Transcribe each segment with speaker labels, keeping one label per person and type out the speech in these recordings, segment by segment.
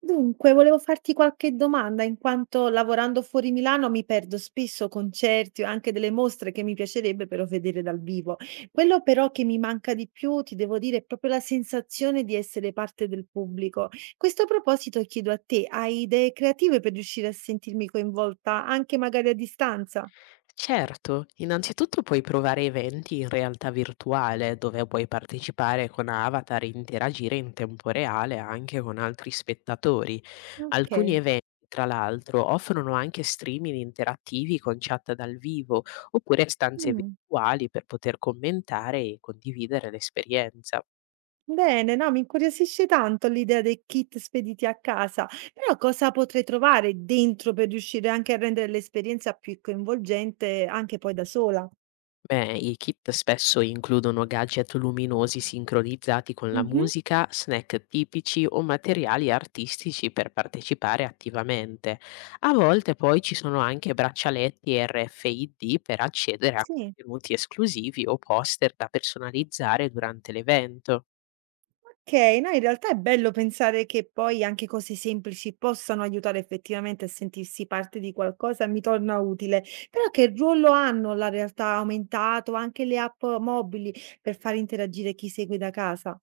Speaker 1: Dunque, volevo farti qualche domanda, in quanto lavorando fuori Milano mi perdo spesso concerti o anche delle mostre che mi piacerebbe però vedere dal vivo. Quello però che mi manca di più, ti devo dire, è proprio la sensazione di essere parte del pubblico. Questo a proposito chiedo a te, hai idee creative per riuscire a sentirmi coinvolta anche magari a distanza?
Speaker 2: Certo, innanzitutto puoi provare eventi in realtà virtuale dove puoi partecipare con avatar e interagire in tempo reale anche con altri spettatori. Alcuni
Speaker 1: Ok.
Speaker 2: eventi, tra l'altro, offrono anche streaming interattivi con chat dal vivo oppure stanze
Speaker 1: Mm.
Speaker 2: virtuali per poter commentare e condividere l'esperienza.
Speaker 1: Bene, no, mi incuriosisce tanto l'idea dei kit spediti a casa, però cosa potrei trovare dentro per riuscire anche a rendere l'esperienza più coinvolgente anche poi da sola?
Speaker 2: Beh, i kit spesso includono gadget luminosi sincronizzati con la
Speaker 1: Mhm.
Speaker 2: musica, snack tipici o materiali artistici per partecipare attivamente. A volte poi ci sono anche braccialetti RFID per accedere a
Speaker 1: Sì.
Speaker 2: contenuti esclusivi o poster da personalizzare durante l'evento.
Speaker 1: Ok, no, in realtà è bello pensare che poi anche cose semplici possano aiutare effettivamente a sentirsi parte di qualcosa, mi torna utile. Però che ruolo hanno la realtà aumentato, anche le app mobili per far interagire chi segue da casa?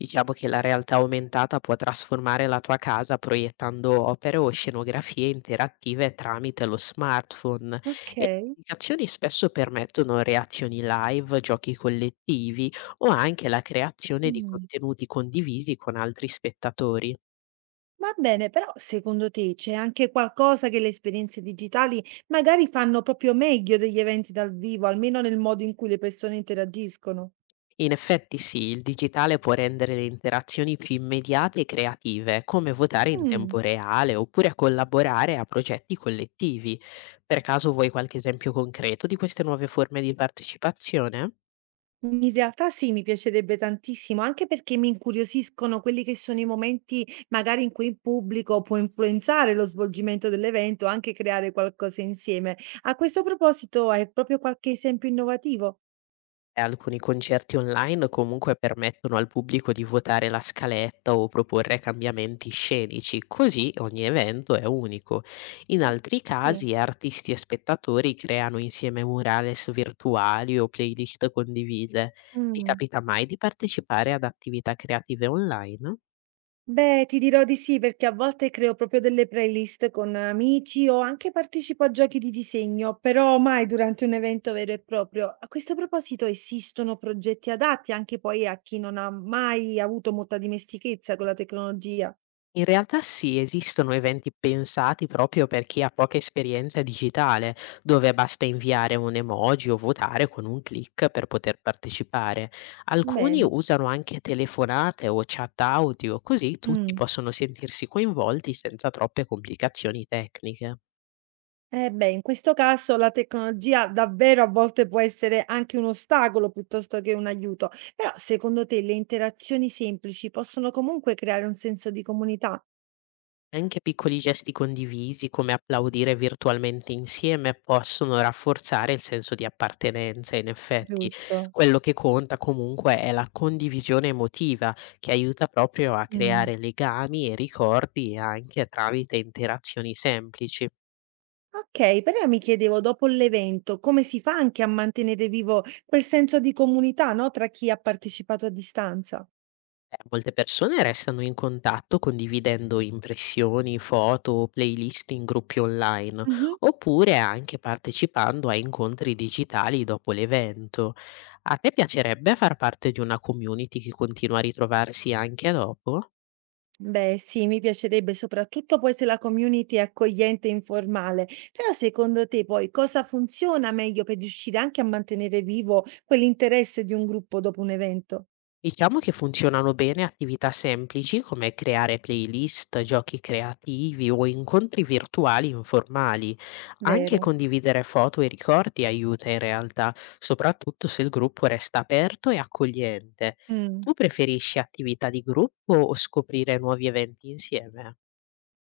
Speaker 2: Diciamo che la realtà aumentata può trasformare la tua casa proiettando opere o scenografie interattive tramite lo smartphone e le
Speaker 1: Ok.
Speaker 2: applicazioni spesso permettono reazioni live, giochi collettivi o anche la creazione di
Speaker 1: Mm.
Speaker 2: contenuti condivisi con altri spettatori.
Speaker 1: Va bene, però secondo te c'è anche qualcosa che le esperienze digitali magari fanno proprio meglio degli eventi dal vivo, almeno nel modo in cui le persone interagiscono?
Speaker 2: In effetti sì, il digitale può rendere le interazioni più immediate e creative, come votare in tempo
Speaker 1: Mm.
Speaker 2: reale oppure collaborare a progetti collettivi. Per caso vuoi qualche esempio concreto di queste nuove forme di partecipazione?
Speaker 1: In realtà sì, mi piacerebbe tantissimo, anche perché mi incuriosiscono quelli che sono i momenti magari in cui il pubblico può influenzare lo svolgimento dell'evento, anche creare qualcosa insieme. A questo proposito, hai proprio qualche esempio innovativo?
Speaker 2: E alcuni concerti online comunque permettono al pubblico di votare la scaletta o proporre cambiamenti scenici, così ogni evento è unico. In
Speaker 1: Ah.
Speaker 2: altri
Speaker 1: Sì.
Speaker 2: casi artisti e spettatori creano insieme murales virtuali o playlist condivise. Ti
Speaker 1: Mm.
Speaker 2: capita mai di partecipare ad attività creative online?
Speaker 1: Beh, ti dirò di sì, perché a volte creo proprio delle playlist con amici o anche partecipo a giochi di disegno, però mai durante un evento vero e proprio. A questo proposito, esistono progetti adatti anche poi a chi non ha mai avuto molta dimestichezza con la tecnologia?
Speaker 2: In realtà sì, esistono eventi pensati proprio per chi ha poca esperienza digitale, dove basta inviare un emoji o votare con un click per poter partecipare. Alcuni
Speaker 1: Bene.
Speaker 2: usano anche telefonate o chat audio, così tutti
Speaker 1: Mm.
Speaker 2: possono sentirsi coinvolti senza troppe complicazioni tecniche.
Speaker 1: Eh beh, in questo caso la tecnologia davvero a volte può essere anche un ostacolo piuttosto che un aiuto, però secondo te le interazioni semplici possono comunque creare un senso di comunità?
Speaker 2: Anche piccoli gesti condivisi, come applaudire virtualmente insieme, possono rafforzare il senso di appartenenza. In effetti,
Speaker 1: Giusto.
Speaker 2: quello che conta comunque è la condivisione emotiva, che aiuta proprio a
Speaker 1: Mm.
Speaker 2: creare legami e ricordi anche tramite interazioni semplici.
Speaker 1: Okay, però mi chiedevo dopo l'evento come si fa anche a mantenere vivo quel senso di comunità, no, tra chi ha partecipato a distanza?
Speaker 2: Molte persone restano in contatto condividendo impressioni, foto o playlist in gruppi online,
Speaker 1: Mh-mh.
Speaker 2: oppure anche partecipando a incontri digitali dopo l'evento. A te piacerebbe far parte di una community che continua a ritrovarsi anche dopo?
Speaker 1: Beh sì, mi piacerebbe soprattutto poi se la community è accogliente e informale, però secondo te poi cosa funziona meglio per riuscire anche a mantenere vivo quell'interesse di un gruppo dopo un evento
Speaker 2: Diciamo che funzionano bene attività semplici come creare playlist, giochi creativi o incontri virtuali informali. Anche
Speaker 1: vero?
Speaker 2: condividere foto e ricordi aiuta in realtà, soprattutto se il gruppo resta aperto e accogliente.
Speaker 1: Mh.
Speaker 2: Tu preferisci attività di gruppo o scoprire nuovi eventi insieme?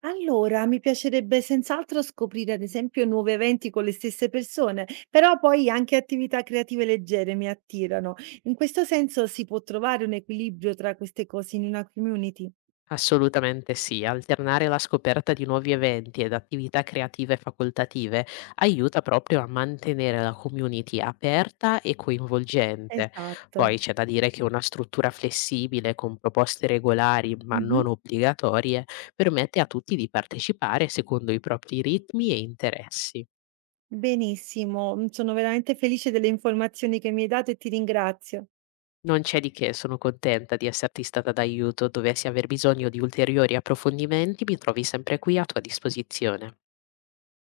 Speaker 1: Allora, mi piacerebbe senz'altro scoprire, ad esempio, nuovi eventi con le stesse persone, però poi anche attività creative leggere mi attirano. In questo senso si può trovare un equilibrio tra queste cose in una community.
Speaker 2: Assolutamente sì, alternare la scoperta di nuovi eventi ed attività creative facoltative aiuta proprio a mantenere la community aperta e coinvolgente.
Speaker 1: Esatto.
Speaker 2: Poi c'è da dire che una struttura flessibile con proposte regolari ma
Speaker 1: Mhm.
Speaker 2: non obbligatorie permette a tutti di partecipare secondo i propri ritmi e interessi.
Speaker 1: Benissimo, sono veramente felice delle informazioni che mi hai dato e ti ringrazio.
Speaker 2: Non c'è di che, sono contenta di esserti stata d'aiuto. Dovessi aver bisogno di ulteriori approfondimenti, mi trovi sempre qui a tua disposizione.